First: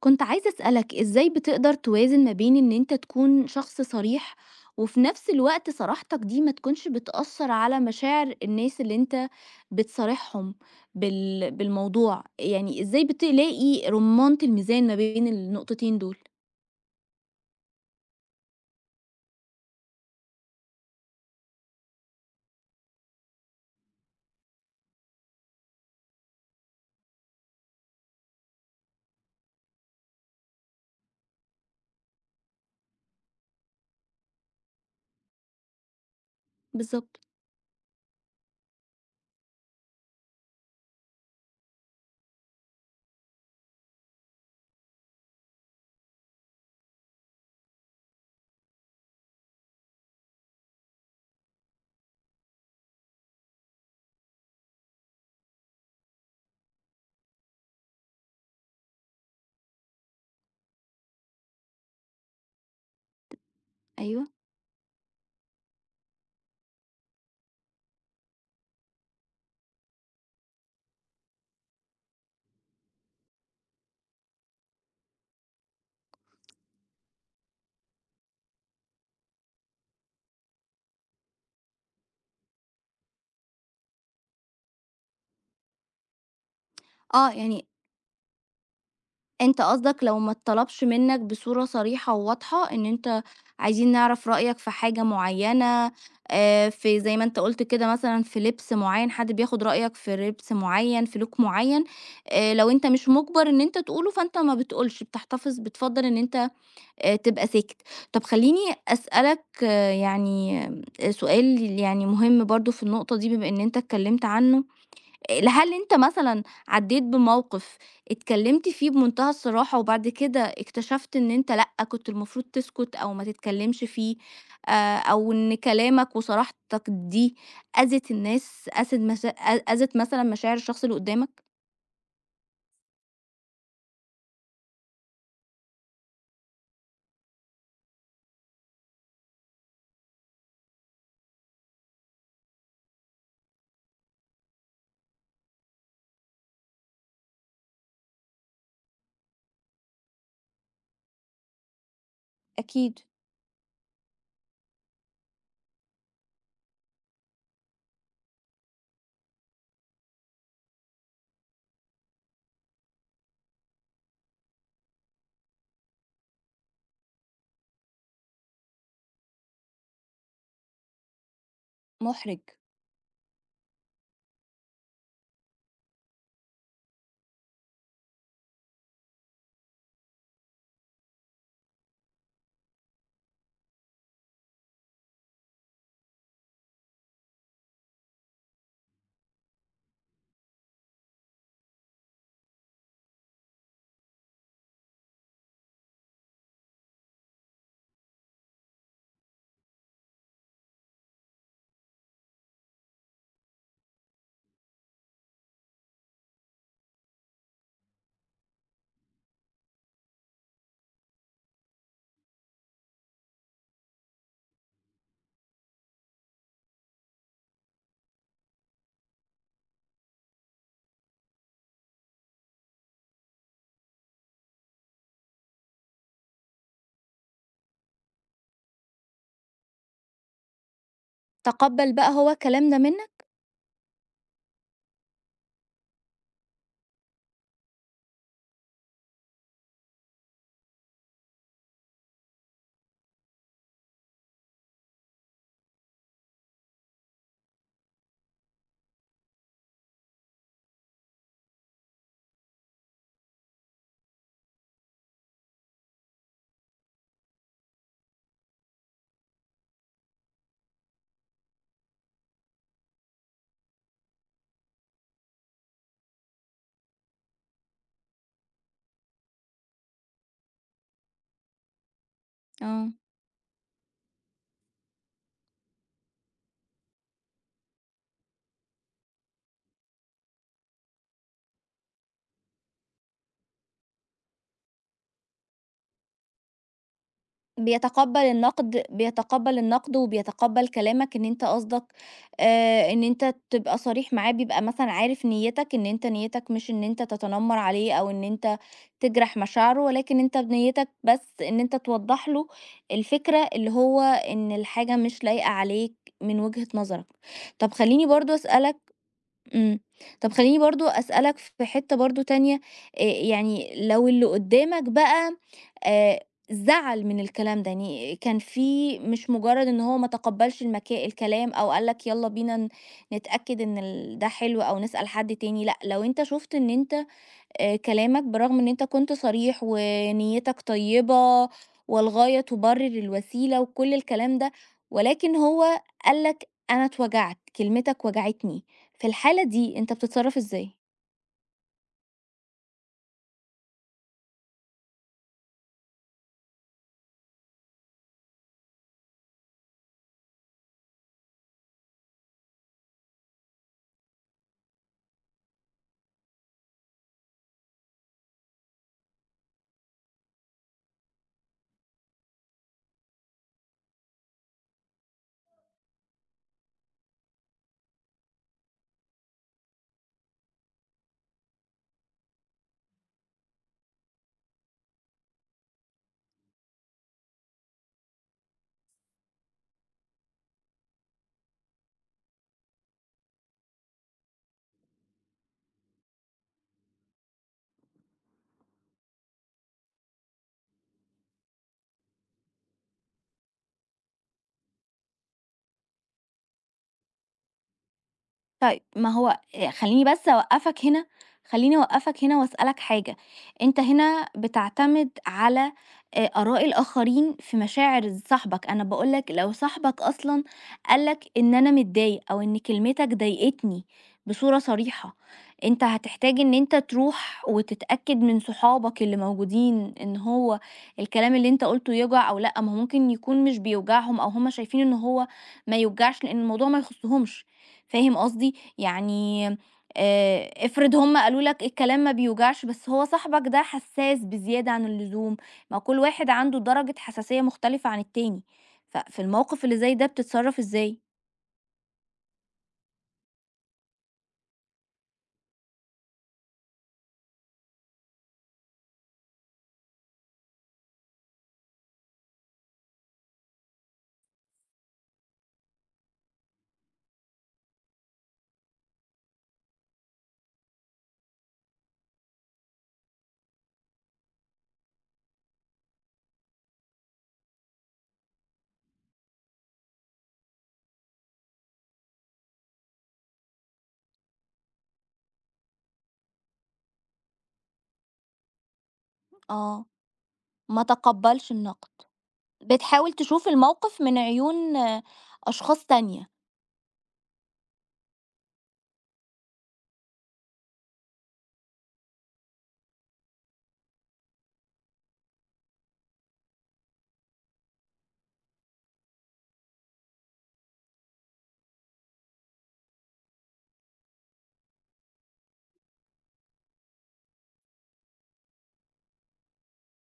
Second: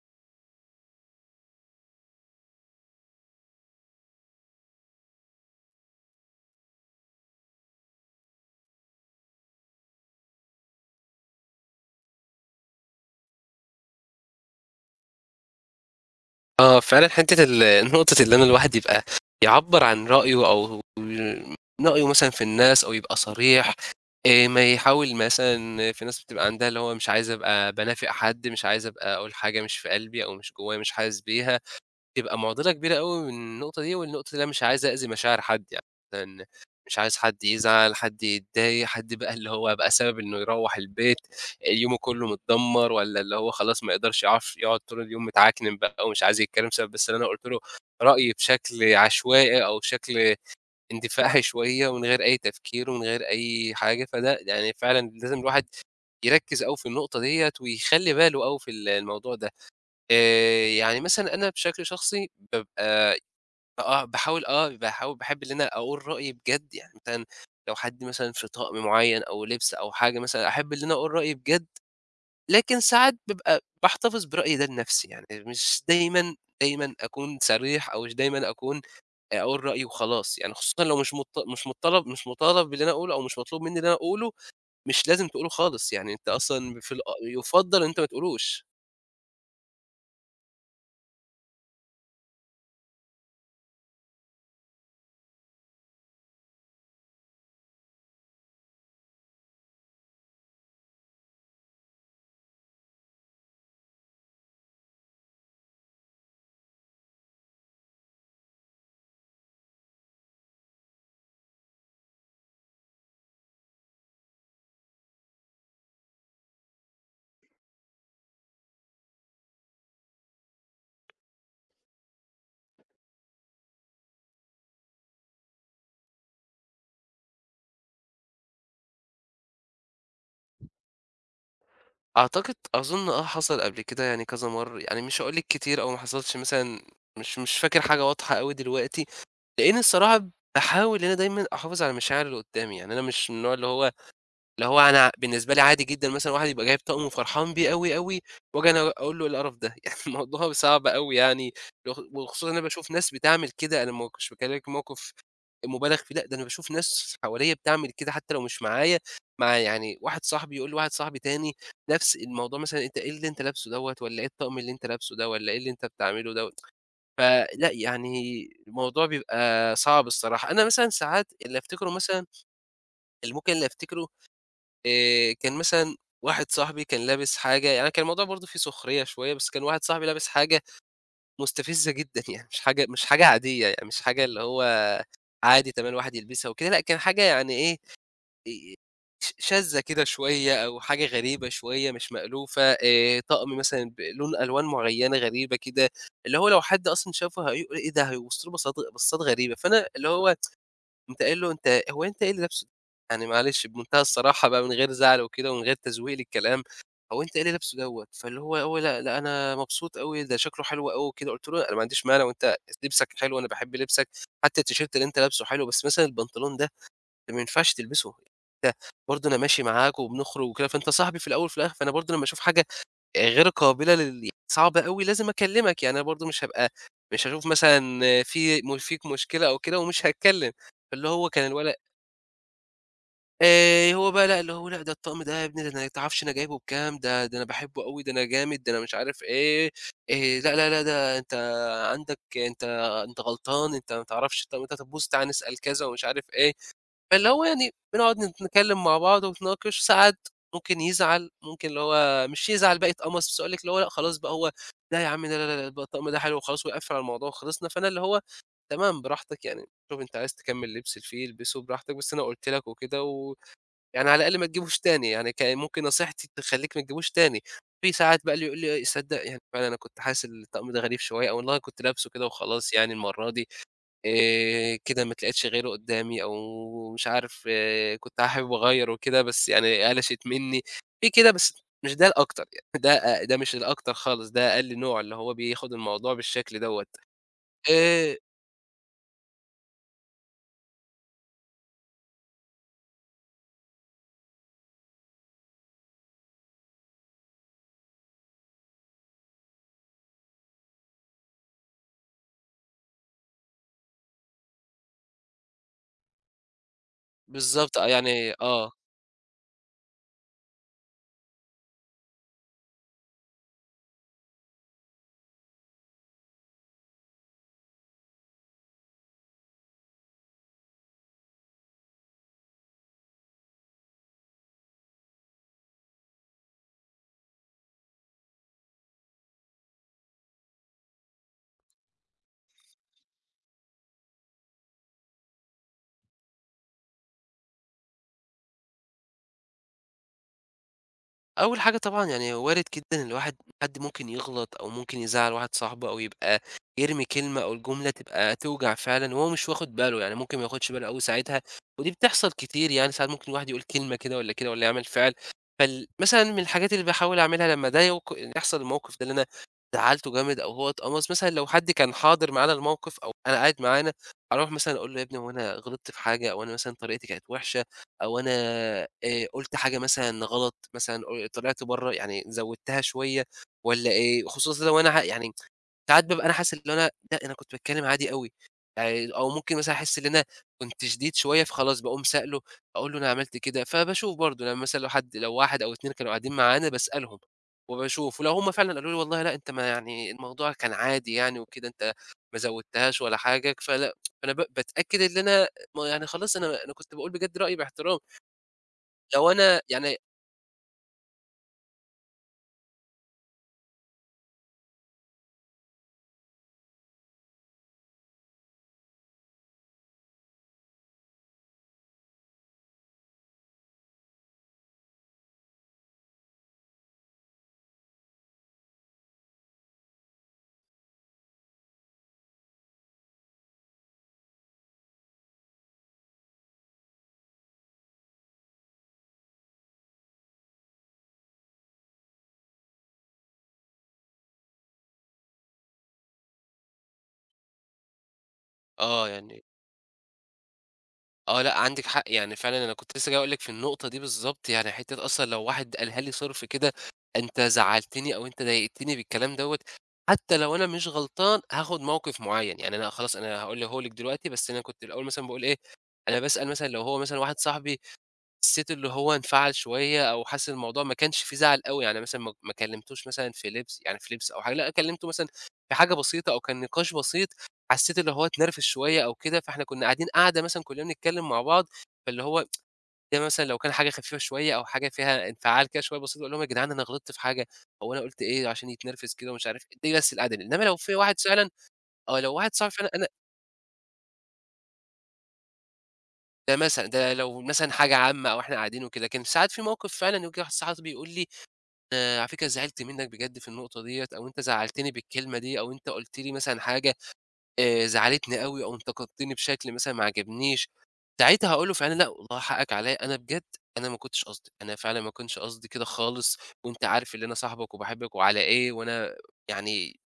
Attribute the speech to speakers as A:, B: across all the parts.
A: كنت عايزة أسألك إزاي بتقدر توازن ما بين إن أنت تكون شخص صريح وفي نفس الوقت صراحتك دي ما تكونش بتأثر على مشاعر الناس اللي أنت بتصارحهم بالموضوع، يعني إزاي بتلاقي رمانة الميزان ما بين النقطتين دول؟
B: آه، فعلًا حتّة نقطة اللي أنا الواحد يبقى يعبّر عن رأيه مثلًا في الناس أو يبقى صريح. ما يحاول، مثلًا في ناس بتبقى عندها اللي هو مش عايز أبقى بانافق حد، مش عايز أبقى أقول حاجة مش في قلبي أو مش جوّايا، مش حاسس بيها. تبقى معضلة كبيرة أوي من النقطة دي، والنقطة دي أنا مش عايز أأذي مشاعر حد يعني، لإن مش عايز
A: بالظبط.
B: حد يزعل، حد يتضايق، حد بقى اللي هو يبقى سبب إنه يروّح البيت يومه كلّه متدمّر، والّا اللي هو خلاص ما يقدرش يعرف يقعد طول اليوم متعكنن بقى ومش عايز يتكلّم بسبب بس إن أنا قُلت له رأيي بشكل عشوائي أو بشكل اندفاعي شوية ومن غير أي تفكير ومن غير أي حاجة. فده يعني فعلًا لازم الواحد يركّز أوي في النقطة ديّة ويخلّي باله أوي في الموضوع ده. يعني مثلًا أنا بشكل شخصي بابقى آه،
A: أيوه.
B: باحاول آه، باحب إن أنا أقول رأيي بجد. يعني مثلًا لو حد مثلًا في طقم معيّن أو لبس أو حاجة مثلًا، أحب إن أنا أقول رأيي بجد، لكن ساعات بابقى باحتفظ برأيي ده لنفسي. يعني مش دايمًا، دايمًا أكون صريح أو مش دايمًا أكون أقول رأيي وخلاص. يعني خصوصًا لو مش مط مش مطّلب مش مطالب باللي أنا أقوله أو مش مطلوب منّي اللي أنا أقوله، مش لازم تقوله خالص. يعني أنت أصلًا في الأ
A: آه يعني
B: يُفضّل إن أنت ما تقولوش.
A: أنت قصدك لو ما اتطلبش منك بصورة صريحة وواضحة إن أنت عايزين نعرف رأيك في حاجة معينة، في زي ما أنت قلت كده مثلا في لبس معين، حد بياخد رأيك في لبس معين في لوك معين، لو أنت مش مجبر إن أنت تقوله فأنت ما بتقولش، بتحتفظ، بتفضل إن أنت تبقى ساكت. طب خليني أسألك سؤال يعني مهم برضو في النقطة دي، بما إن أنت اتكلمت عنه، هل أنت مثلًا عدّيت بموقف اتكلّمت فيه بمنتهى الصراحة وبعد كده اكتشفت إن أنت لأ، كنت المفروض تسكت أو ما تتكلّمش فيه، أو إن كلامك وصراحتك دي أذِت الناس، أذِت مثلًا مشاعر الشخص اللي قُدّامك؟
B: أعتقد أظن آه حصل قبل كده يعني كذا مرّة، يعني مش هاقول لِك كتير أو ما حصلش مثلًا. مش فاكر حاجة واضحة أوي دلوقتي، لإن الصراحة باحاول إن أنا دايمًا أحافظ على المشاعر اللي قدّامي. يعني أنا مش من النوع اللي هو أنا بالنسبة لي عادي جدًا مثلًا واحد يبقى جايب طقم وفرحان بيه أوي، أوي، وآجي أنا أقول له إيه القرف ده؟ يعني الموضوع صعب أوي يعني. وخصوصًا أنا باشوف
A: أكيد.
B: ناس بتعمل كده، أنا ما كنتش باكلمِك موقف مبالغ فيه، لأ، ده أنا باشوف ناس حواليّا بتعمل كده حتى لو مش معايا، مع يعني واحد صاحبي يقول لواحد صاحبي تاني نفس الموضوع مثلًا، أنت إيه اللي أنت لابسه دوّة، والّا إيه الطقم اللي أنت لابسه ده، والّا إيه اللي أنت بتعمله دوّة. فلأ يعني الموضوع بيبقى صعب الصراحة. أنا مثلًا ساعات
A: مُحرِج.
B: اللي أفتكره كان مثلًا واحد صاحبي كان لابس حاجة، يعني كان الموضوع برضه فيه سخرية شوية، بس كان واحد صاحبي لابس حاجة مستفزة جدًا يعني مش حاجة عادية، يعني مش حاجة اللي هو عادي تمام الواحد يلبسها وكده، لأ كان حاجة يعني إيه، آآ شاذة كده شوية أو حاجة غريبة شوية مش مألوفة، طقم مثلًا بلون ألوان معيّنة غريبة كده، اللي هو لو حد أصلًا شافه هيقول إيه ده، هيبُص له بصات بصات غريبة. فأنا اللي هو قمت قايل له: "أنت هو أنت إيه اللي لابسه ده؟" يعني معلش بمنتهى الصراحة بقى، من غير زعل وكده ومن غير تزويق للكلام، "هو أنت إيه اللي لابسه دوّة؟" فاللي هو هو "لأ، لأ، أنا مبسوط أوي، ده شكله حلو أوي وكده." قُلت له: "أنا ما عنديش مانع، وأنت لبسك حلو، أنا باحب لبسك، حتى التيشيرت اللي أنت لابسه حلو، بس مثلًا البنطلون ده ما ينفعش تلبسه. أنت برضه أنا ماشي معاك وبنخرج وكده، فأنت صاحبي في الأول وفي الآخر، فأنا برضه لمّا أشوف حاجة غير قابلة صعب أوي لازم أكلّمك. يعني أنا برضه مش هابقى مش هاشوف مثلًا في م فيك مشكلة أو كده ومش هاتكلّم." فاللي هو كان الولد
A: تقبّل بقى هو الكلام ده منّك.
B: هو بقى لأ، اللي هو لأ، ده الطقم ده يا ابني، ده أنا ما تعرفش أنا جايبه بكام، ده أنا باحبه أوي، ده أنا جامد، ده أنا مش عارف إيه، لأ، لا، لا، ده أنت عندك أنت غلطان، أنت ما تعرفش، طَب أنت طَب بُص تعالَ نسأل كذا ومش عارف إيه. فاللي هو يعني بنقعد نتكلم مع بعض ونتناقش. ساعات ممكن يزعل، ممكن اللي هو مش يزعل بقى يتقمص، بس أقول لِك اللي هو لأ، خلاص بقى هو "لا يا عم، لا، لا، لا، لا، الطقم ده حلو وخلاص." ويقفّل على الموضوع وخلصنا. فأنا اللي هو تمام، براحتك يعني، شوف أنت عايز تكمّل لبس اللي فيه البسه براحتك، بس أنا قُلت لك وكده، ويعني على الأقل ما تجيبوش تاني، يعني كان ممكن نصيحتي تخلّيك ما تجيبوش تاني. في ساعات بقى اللي يقول لي: إيه، "صدّق يعني فعلًا أنا كنت حاسس الطقم ده غريب شوية." أو اللي هو كنت لابسه كده وخلاص يعني
A: آه.
B: المرّة دي. كده ما اتلاقيتش غيره قدّامي، أو مش عارف إيه كنت حابب أغيّر وكده، بس يعني قلشِت منّي. في كده، بس مش ده الأكتر يعني، ده ده مش الأكتر خالص، ده أقل نوع اللي هو بياخد الموضوع بالشكل دوّة. آآ
A: بيتقبّل النقد وبيتقبّل كلامك، إن أنت قصدك إن أنت تبقى صريح معاه، بيبقى مثلًا عارف نيّتك، إن أنت نيّتك مش إن أنت تتنمّر عليه أو إن أنت تجرح مشاعره، ولكن أنت بنيّتك بس إن أنت توضّح له الفكرة اللي هو إن الحاجة مش لايقة عليك من وجهة نظرك. طَب
B: بالضبط، آه،
A: خلّيني
B: يعني
A: برضه
B: آه.
A: أسألك. إمم. طب خلّيني برضه أسألك في حتّة برضه تانية، يعني لو اللي قدّامك بقى آآ زعل من الكلام ده، يعني كان في، مش مجرّد إن هو ما تقبّلش الكلام أو قال لك يالّا بينا نتأكد إن ده حلو أو نسأل حد تاني، لأ، لو أنت شُفت إن أنت كلامك بالرغم إن أنت كنت صريح ونيّتك طيبة والغاية تبرر الوسيلة وكل الكلام ده، ولكن هو قال لك أنا اتوجعت، كلمتك وجعتني، في الحالة دي أنت بتتصرّف إزاي؟
B: أول حاجة طبعًا يعني وارد جدًا الواحد، حد ممكن يغلط أو ممكن يزعّل واحد صاحبه أو يبقى يرمي كلمة أو الجملة تبقى توجع فعلًا وهو مش واخد باله. يعني ممكن ما ياخدش باله أوي ساعتها، ودي بتحصل كتير، يعني ساعات ممكن الواحد يقول كلمة كده والّا كده والّا يعمل فعل. مثلًا من الحاجات اللي باحاول أعملها لمّا ده يحصل الموقف ده اللي أنا زعّلته جامد أو هو اتقمص، مثلًا لو حد كان حاضر معانا الموقف أو أنا قاعد معانا، أروح مثلًا أقول له: "يا ابني، هو أنا غلطت في حاجة أو أنا مثلًا طريقتي كانت وحشة؟" أو أنا قُلت حاجة مثلًا غلط، مثلًا طلعت برّه يعني زوّدتها شوية والّا إيه؟ خصوصًا لو أنا يعني ساعات بابقى أنا حاسس اللي هو أنا لأ، أنا كنت باتكلّم عادي أوي، يعني أو ممكن مثلًا أحس إن أنا كنت شديد شوية، فخلاص باقوم سائله، أقول له أنا عملت كده، فباشوف برضه لمّا مثلًا لو حد لو واحد أو 2 كانوا قاعدين معانا باسألهم وباشوف، ولو هم فعلًا قالوا لي والله لأ، أنت ما يعني الموضوع كان عادي يعني وكده، أنت ما زوّدتهاش ولا حاجة، فلأ، فأنا باتأكد إن أنا ما يعني خلاص أنا كنت باقول بجد رأيي باحترام.
A: طيب، ما
B: لو
A: هو
B: أنا يعني
A: خلّيني بس أوقّفك هنا، خلّيني أوقّفك هنا وأسألك حاجة، أنت هنا بتعتمد على آراء الآخرين في مشاعر صاحبك، أنا باقول لك لو صاحبك أصلًا قال لك إن أنا متضايق أو إن كلمتك ضايقتني بصورة صريحة، أنت هتحتاج إن أنت تروح وتتأكد من صحابك اللي موجودين إن هو الكلام اللي أنت قُلته يوجع أو لأ، ما هو ممكن يكون مش بيوجعهم أو هُم شايفين إن هو ما يوجعش لإن الموضوع ما يخصّهمش. فاهم قصدي؟ يعني افرض هُم قالوا لك الكلام ما بيوجعش، بس هو صاحبك ده حساس بزيادة عن اللزوم، ما كل واحد عنده درجة حساسية مختلفة عن التاني،
B: آه،
A: ففي
B: يعني
A: الموقف اللي زي ده بتتصرّف إزاي؟
B: آه لأ، عندِك حق، يعني فعلًا أنا كنت لسه جاي أقول لِك في النقطة دي بالضبط. يعني حتّة أصلًا لو واحد قالها لي صِرف كده، أنت زعّلتني أو أنت ضايقتني بالكلام دوّة، حتى لو أنا مش غلطان هاخُد موقِف معيّن. يعني أنا خلاص أنا هاقولها لِك دلوقتي، بس أنا كنت الأول مثلًا باقول إيه، أنا باسأل مثلًا لو هو مثلًا واحد صاحبي حسيت اللي هو انفعل شوية أو حاسس إن الموضوع ما كانش فيه زعل أوي، يعني مثلًا ما كلمتوش مثلًا في لبس، يعني في لبس أو حاجة، لأ كلمته مثلًا في حاجة بسيطة أو كان نقاش بسيط، حسيت اللي هو اتنرفز شوية أو كده، فإحنا كنا قاعدين قعدة مثلًا كلنا بنتكلم مع بعض، فاللي هو ده مثلًا لو كان حاجة خفيفة شوية أو حاجة فيها انفعال كده شوية بسيط، أقول لهم: "يا جدعان، أنا غلطت في حاجة، هو أنا قُلت إيه عشان يتنرفز كده ومش عارف إيه."
A: آه،
B: دي بس القعدة دي. إنما لو
A: ما
B: في واحد فعلًا
A: تقبّلش النقد،
B: آه، لو واحد صاحبي فعلًا أنا
A: بتحاول تشوف الموقف من عيون أشخاص تانية،
B: ده مثلًا، ده لو مثلًا حاجة عامة أو إحنا قاعدين وكده، لكن ساعات في موقف فعلًا ييجي واحد صاحبي يقول لي أنا على فكرة زعلت منّك بجد في النقطة ديّة، أو أنت زعّلتني بالكلمة دي، أو أنت قُلت لي مثلًا حاجة زعلتني أوي أو انتقدتني بشكل مثلًا ما عجبنيش. ساعتها هاقول له فعلًا لأ، والله حقّك عليّا، أنا بجد أنا ما كنتش قصدي، أنا فعلًا ما كنتش قصدي كده خالص، وأنت عارف اللي أنا صاحبك وباحبك وعلى إيه وأنا يعني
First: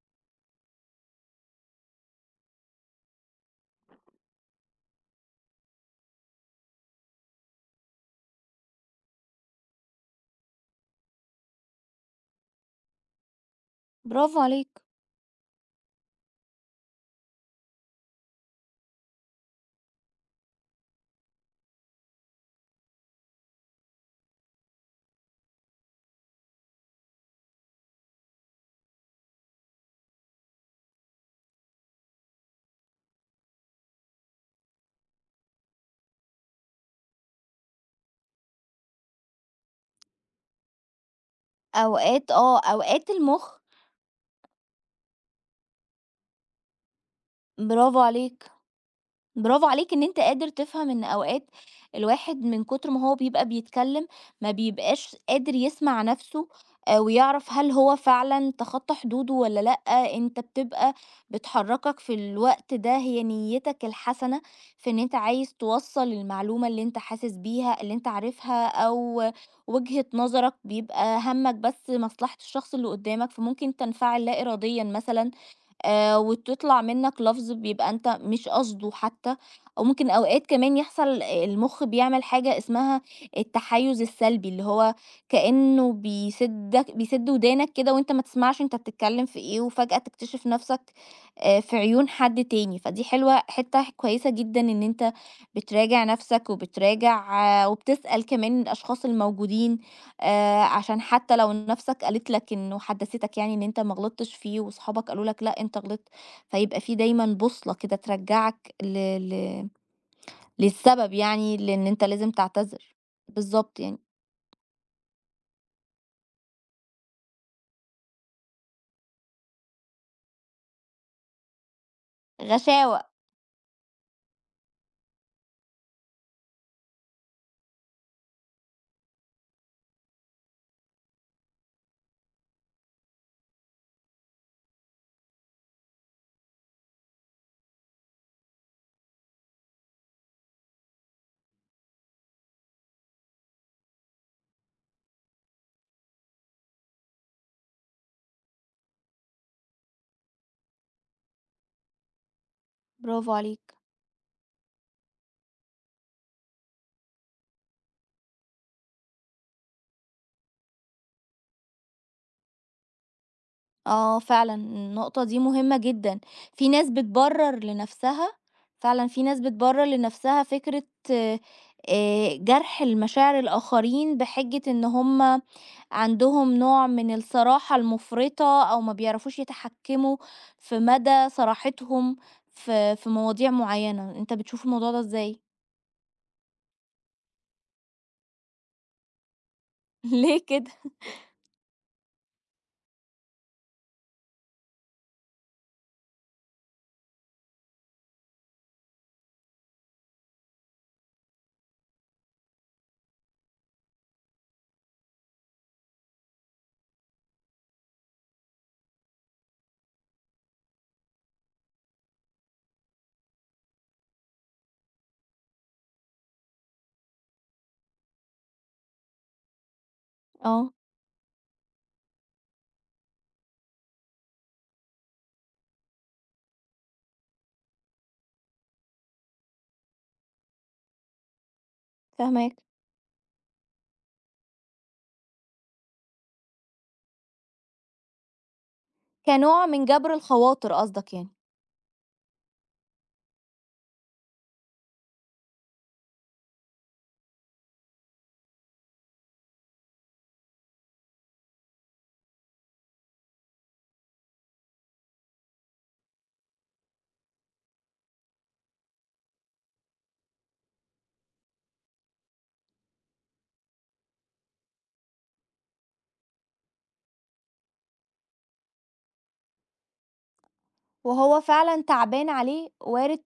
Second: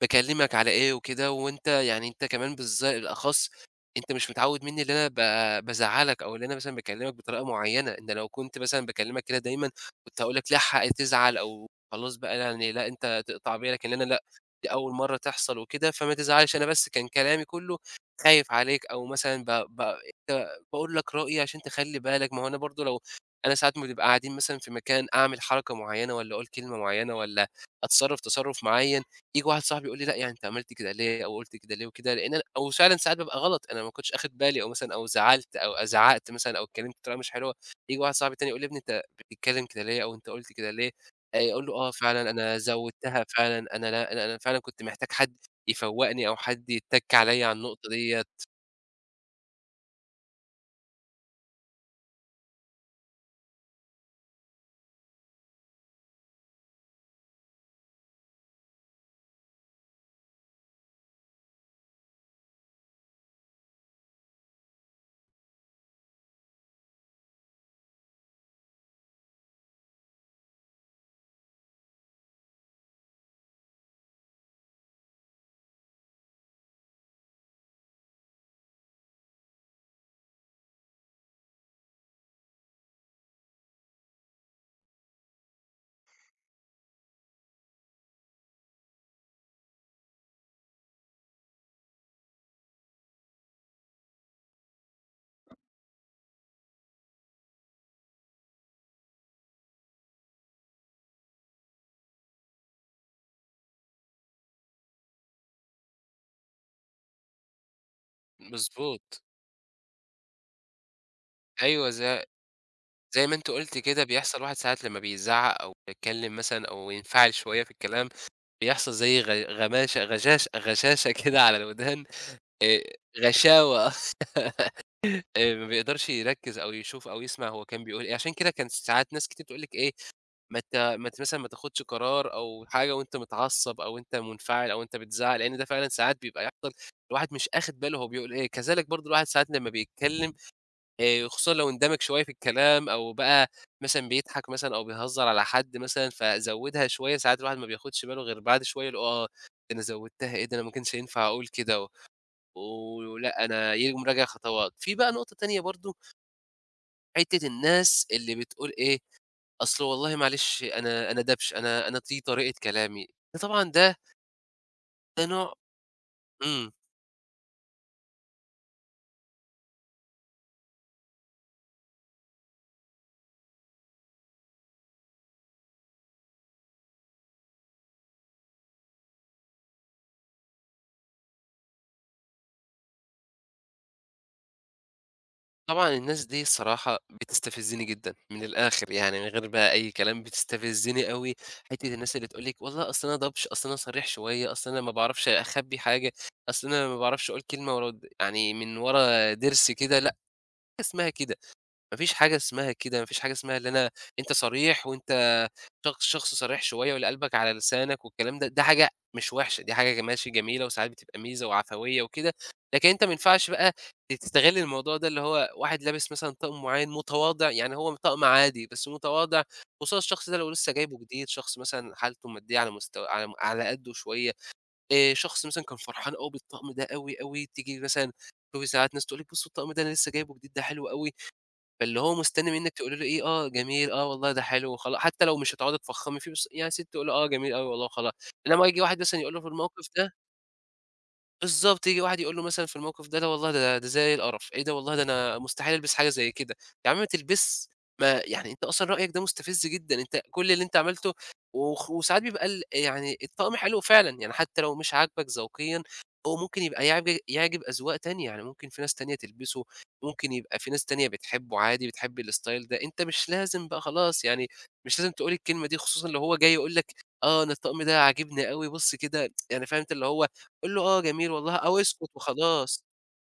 B: باكلّمك على إيه وكده، وأنت يعني أنت كمان الأخص أنت مش متعوّد منّي اللي أنا بازعّلك أو اللي أنا مثلًا باكلّمك بطريقة معيّنة. إن لو كنت مثلًا باكلّمك كده دايمًا كنت هاقول لك ليها حق تزعل أو خلاص بقى يعني لأ، أنت تقطع بيّا، لكن أنا لأ،
A: برافو
B: دي
A: عليك.
B: أول مرّة تحصل وكده، فما تزعلش، أنا بس كان كلامي كلّه خايف عليك، أو مثلًا ب ب أنت باقول لك رأيي عشان تخلّي بالك. ما هو أنا برضه لو أنا ساعات ما بنبقى قاعدين مثلًا في مكان، أعمل حركة معيّنة والّا أقول كلمة معيّنة والّا أتصرّف تصرُّف معيّن، ييجي واحد صاحبي يقول لي: "لأ، يعني أنت عملت كده ليه أو قُلت كده ليه وكده؟" لإن أنا أو فعلًا ساعات بابقى غلط، أنا ما كنتش آخد بالي، أو مثلًا أو زعلت أو زعقت مثلًا أو اتكلمت بطريقة مش حلوة، ييجي واحد صاحبي تاني يقول لي: "يا ابني، أنت بتتكلم كده ليه أو أنت قُلت كده ليه؟" أقول له: "آه، فعلًا
A: أوقات
B: أنا
A: آه، أوقات
B: زوّدتها فعلًا،
A: المُخ.
B: أنا لا، أنا فعلًا كنت محتاج حد يفوّقني أو حد يتَّك عليّا على النقطة
A: برافو
B: ديّة."
A: عليك. برافو عليك إن أنت قادر تفهم إن أوقات الواحد من كتر ما هو بيبقى بيتكلم ما بيبقاش قادر يسمع نفسه، آه، ويعرف هل هو فعلا تخطى حدوده ولا لأ، أنت بتبقى بتحركك في الوقت ده هي نيتك الحسنة في إن أنت عايز توصل المعلومة اللي أنت حاسس بيها اللي أنت عارفها أو وجهة نظرك، بيبقى همك بس مصلحة الشخص اللي قدامك، فممكن تنفعل لا إراديا مثلا وتطلع منّك لفظ بيبقى أنت مش قاصده حتّى، أو ممكن أوقات كمان يحصل المُخ بيعمل حاجة اسمها التحيُّز السلبي، اللي هو كإنّه بيسِد ودانك كده وأنت ما تسمعش أنت بتتكلّم في إيه، وفجأة تكتشف نَفْسك في عيون حد تاني، فدي حلوة، حتّة كويسة جدًا إن أنت بتراجع نَفْسك وبتراجع، آه، وبتسأل كمان الأشخاص الموجودين عشان حتى لو نَفْسك قالت لك إنه حدّثتك يعني إن أنت ما غلطتش فيه وصحابك قالوا لك لأ أنت غلطت، فيبقى في دايمًا بوصلة كده ترجّعك ل
B: مضبوط.
A: ل للسبب، يعني لإن
B: أيوه،
A: أنت لازم تعتذر.
B: زي ما أنت قُلت
A: بالضبط يعني.
B: كده، بيحصل الواحد ساعات لمّا بيزعّق أو بيتكلم مثلًا أو ينفعل شوية في الكلام، بيحصل زي غ غماشة غشاش غشاشة كده على الودان، آآ
A: غشاوة.
B: غشاوة آه، ما بيقدرش يركّز أو يشوف أو يسمع هو كان بيقول إيه. عشان كده كان ساعات ناس كتير تقول لِك إيه، ما ت ما ت مثلًا ما تاخدش قرار أو حاجة وأنت متعصّب أو أنت منفعل أو أنت بتزعّق، لإن ده فعلًا ساعات بيبقى يحصل الواحد مش آخِد باله هو بيقول إيه. كذلك برضه الواحد ساعات لمّا بيتكلّم خصوصًا لو اندمج شوية في الكلام أو بقى مثلًا بيضحك مثلًا أو بيهزّر على حد مثلًا فزوّدها شوية، ساعات الواحد ما بياخدش باله غير بعد شوية يقول آه، ده أنا زوّدتها إيه، ده أنا ما كانش ينفع أقول كده و
A: برافو
B: ولأ أنا
A: عليك.
B: يقوم راجع خطوات. في بقى نقطة تانية برضه، حتّة الناس اللي بتقول إيه، أصل والله معلش أنا دبش، أنا دي طريقة كلامي. فطبعًا ده
A: آه فعلًا،
B: ده
A: النقطة دي
B: نوع
A: مهمة جدًا، في
B: إمم.
A: ناس بتبرر لنفسها، فكرة جرح المشاعر الآخرين بحجة إن هُم عندهم نوع من الصراحة المفرطة أو ما بيعرفوش يتحكموا في مدى صراحتهم في مواضيع معينة، أنت بتشوف الموضوع ده إزاي؟
B: طبعًا الناس دي الصراحة بتستفزّني جدًا، من الآخر يعني من غير بقى أي كلام
A: ليه كده؟
B: بتستفزّني أوي، حتّة الناس اللي تقول لِك والله أصل أنا دبش، أصل أنا صريح شوية، أصل أنا ما باعرفش أخبّي حاجة، أصل أنا ما باعرفش أقول كلمة ورا د يعني من ورا ضِرس كده، لأ، حاجة اسمها كده. ما فيش حاجة اسمها كده، ما فيش حاجة اسمها اللي أنا أنت صريح وأنت شخص صريح شوية واللي قلبك على لسانك والكلام ده، ده حاجة مش وحشة، دي حاجة ماشي جميلة وساعات بتبقى ميزة وعفوية وكده، لكن أنت ما ينفعش بقى تستغل الموضوع ده اللي هو واحد لابس مثلًا طقم معيّن متواضع، يعني هو طقم عادي بس متواضع، خصوصًا الشخص ده لو لسه
A: آه.
B: جايبه جديد، شخص مثلًا حالته المادية على مستوى على قدّه شوية، شخص مثلًا كان فرحان أوي بالطقم ده أوي، أوي، تيجي مثلًا تشوفي ساعات ناس تقول لِك بُصّوا الطقم ده أنا لسه جايبه جديد ده حلو أوي، فاللي هو مستني
A: فاهماك.
B: منِّك تقولي له إيه، آه جميل، آه والله ده حلو وخلا حتى لو مش هتقعدي تفخّمي فيه بس يعني يا ستّي قولي له آه جميل أوي والله وخلا، إنما ييجي واحد مثلًا يقول له في
A: كنوع من
B: الموقف ده
A: جبر الخواطر قصدك يعني.
B: بالضبط، ييجي واحد يقول له مثلًا في الموقف ده، "لا والله ده زي القرف، إيه ده والله ده أنا مستحيل ألبس حاجة زي كده." يا عم ما تلبسش، ما يعني أنت أصلًا رأيك ده مستفز جدًا، أنت كل اللي أنت عملته وخ وساعات بيبقى يعني الطقم حلو فعلًا، يعني حتى لو مش عاجبك ذوقيًا هو ممكن يبقى يعجب أذواق تانية، يعني ممكن في ناس تانية تلبسه، ممكن يبقى في ناس تانية بتحبه عادي، بتحب الstyle ده، أنت مش لازم بقى خلاص يعني مش لازم تقول الكلمة دي، خصوصًا لو هو جاي يقول لك: "آه أنا الطقم ده عاجبني أوي، بُص كده." يعني فاهم أنت اللي هو قُل له آه جميل
A: وهو
B: والله أو
A: فعلًا
B: اسكت
A: تعبان عليه،
B: وخلاص،
A: وارد،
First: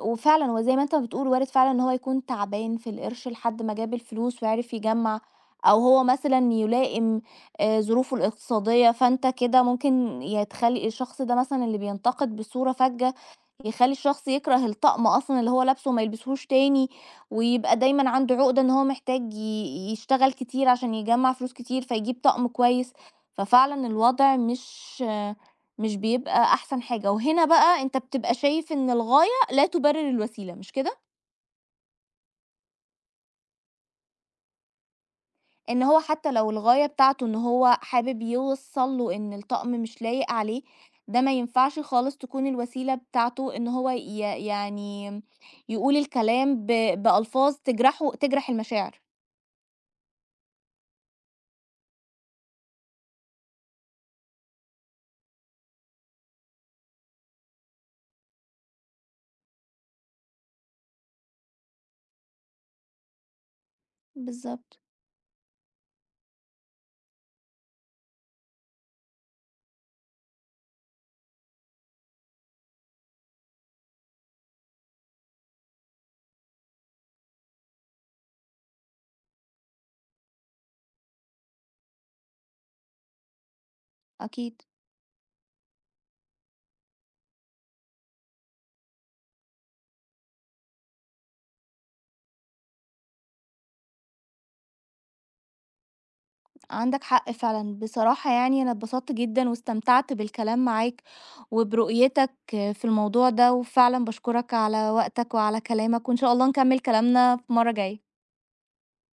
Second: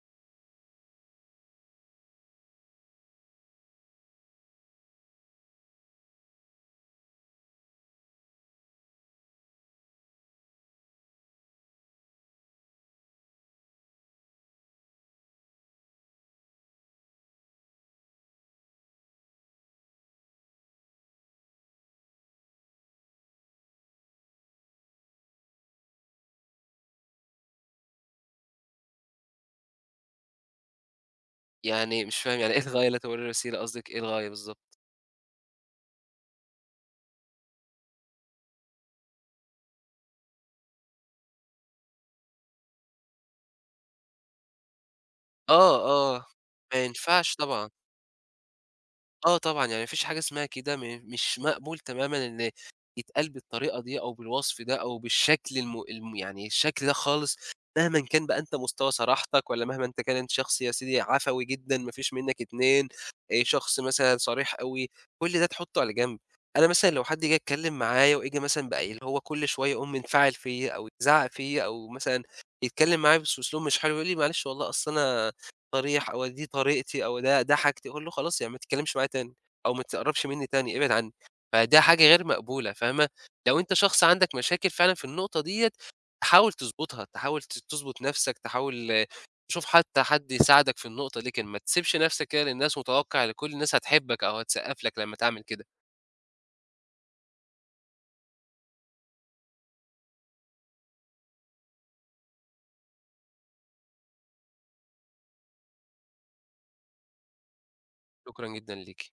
A: وفعلًا وزي ما أنت بتقول وارد فعلًا إن هو يكون تعبان في القرش لحد ما جاب الفلوس وعرف يجمّع، أو هو مثلًا يلائم ظروفه الاقتصادية، فأنت كده ممكن يا تخلّي الشخص ده مثلًا اللي بينتقد بصورة فَجّة، يخلّي الشخص يكره الطقم أصلًا اللي هو لابسه وما يلبسهوش تاني، ويبقى دايمًا عنده عقدة إن هو محتاج يشتغل كتير عشان يجمّع فلوس كتير فيجيب طقم كويس، ففعلًا الوضع مش بيبقى أحسن حاجة، وهنا بقى أنت بتبقى شايف إن الغاية لا تبرر الوسيلة، مش كده؟
B: يعني مش فاهم يعني إيه الغاية لا تبرر الوسيلة قصدِك إيه الغاية بالضبط؟
A: إن هو حتى لو الغاية بتاعته إن هو حابب يوصّل له إن الطقم مش لايق عليه، ده ما ينفعش خالص تكون الوسيلة بتاعته إن هو ي يعني
B: آه،
A: يقول
B: آه،
A: الكلام
B: ما ينفعش
A: بألفاظ
B: طبعًا.
A: تجرحه، تجرح المشاعر.
B: آه طبعًا، يعني ما فيش حاجة اسمها كده م مش مقبول تمامًا إن يتقال بالطريقة دي أو بالوصف ده أو بالشكل الم الم يعني الشكل ده خالص، مهمًا كان بقى أنت مستوى صراحتك والّا مهمًا أنت كان أنت شخص يا سيدي عفوي جدًا ما فيش منّك اتنين، شخص مثلًا صريح
A: بالضبط.
B: أوي، كل ده تحطّه على جنب. أنا مثلًا لو حد جه يتكلم معايا وييجي مثلًا بقى اللي هو كل شوية يقوم منفعل فيّا أو يزعّق فيّا أو مثلًا يتكلم معايا بس بأسلوب مش حلو، يقول لي: "معلش والله أصل أنا" صريح أو دي طريقتي أو ده حاجتي، أقول له خلاص يعني ما تتكلمش معايا تاني، أو ما تقربش منّي تاني، ابعد عني، فده حاجة غير مقبولة فاهمة؟ لو أنت شخص عندك
A: أكيد.
B: مشاكل فعلًا في النقطة ديّة، حاول تضبطها، تحاول تضبط نَفْسك، تحاول تشوف حتى حد يساعدك في النقطة دي، لكن ما تسيبش نَفْسك كده للناس متوقع إن كل الناس هتحبك أو هتسقّف لك لمّا تعمل كده،
A: عندك حق فعلا بصراحة، يعني أنا اتبسطت جدا واستمتعت بالكلام معاك وبرؤيتك في الموضوع ده، وفعلا بشكرك على وقتك وعلى كلامك وإن شاء الله نكمل كلامنا في مرة جاية
B: شكرًا جدًا ليكِ.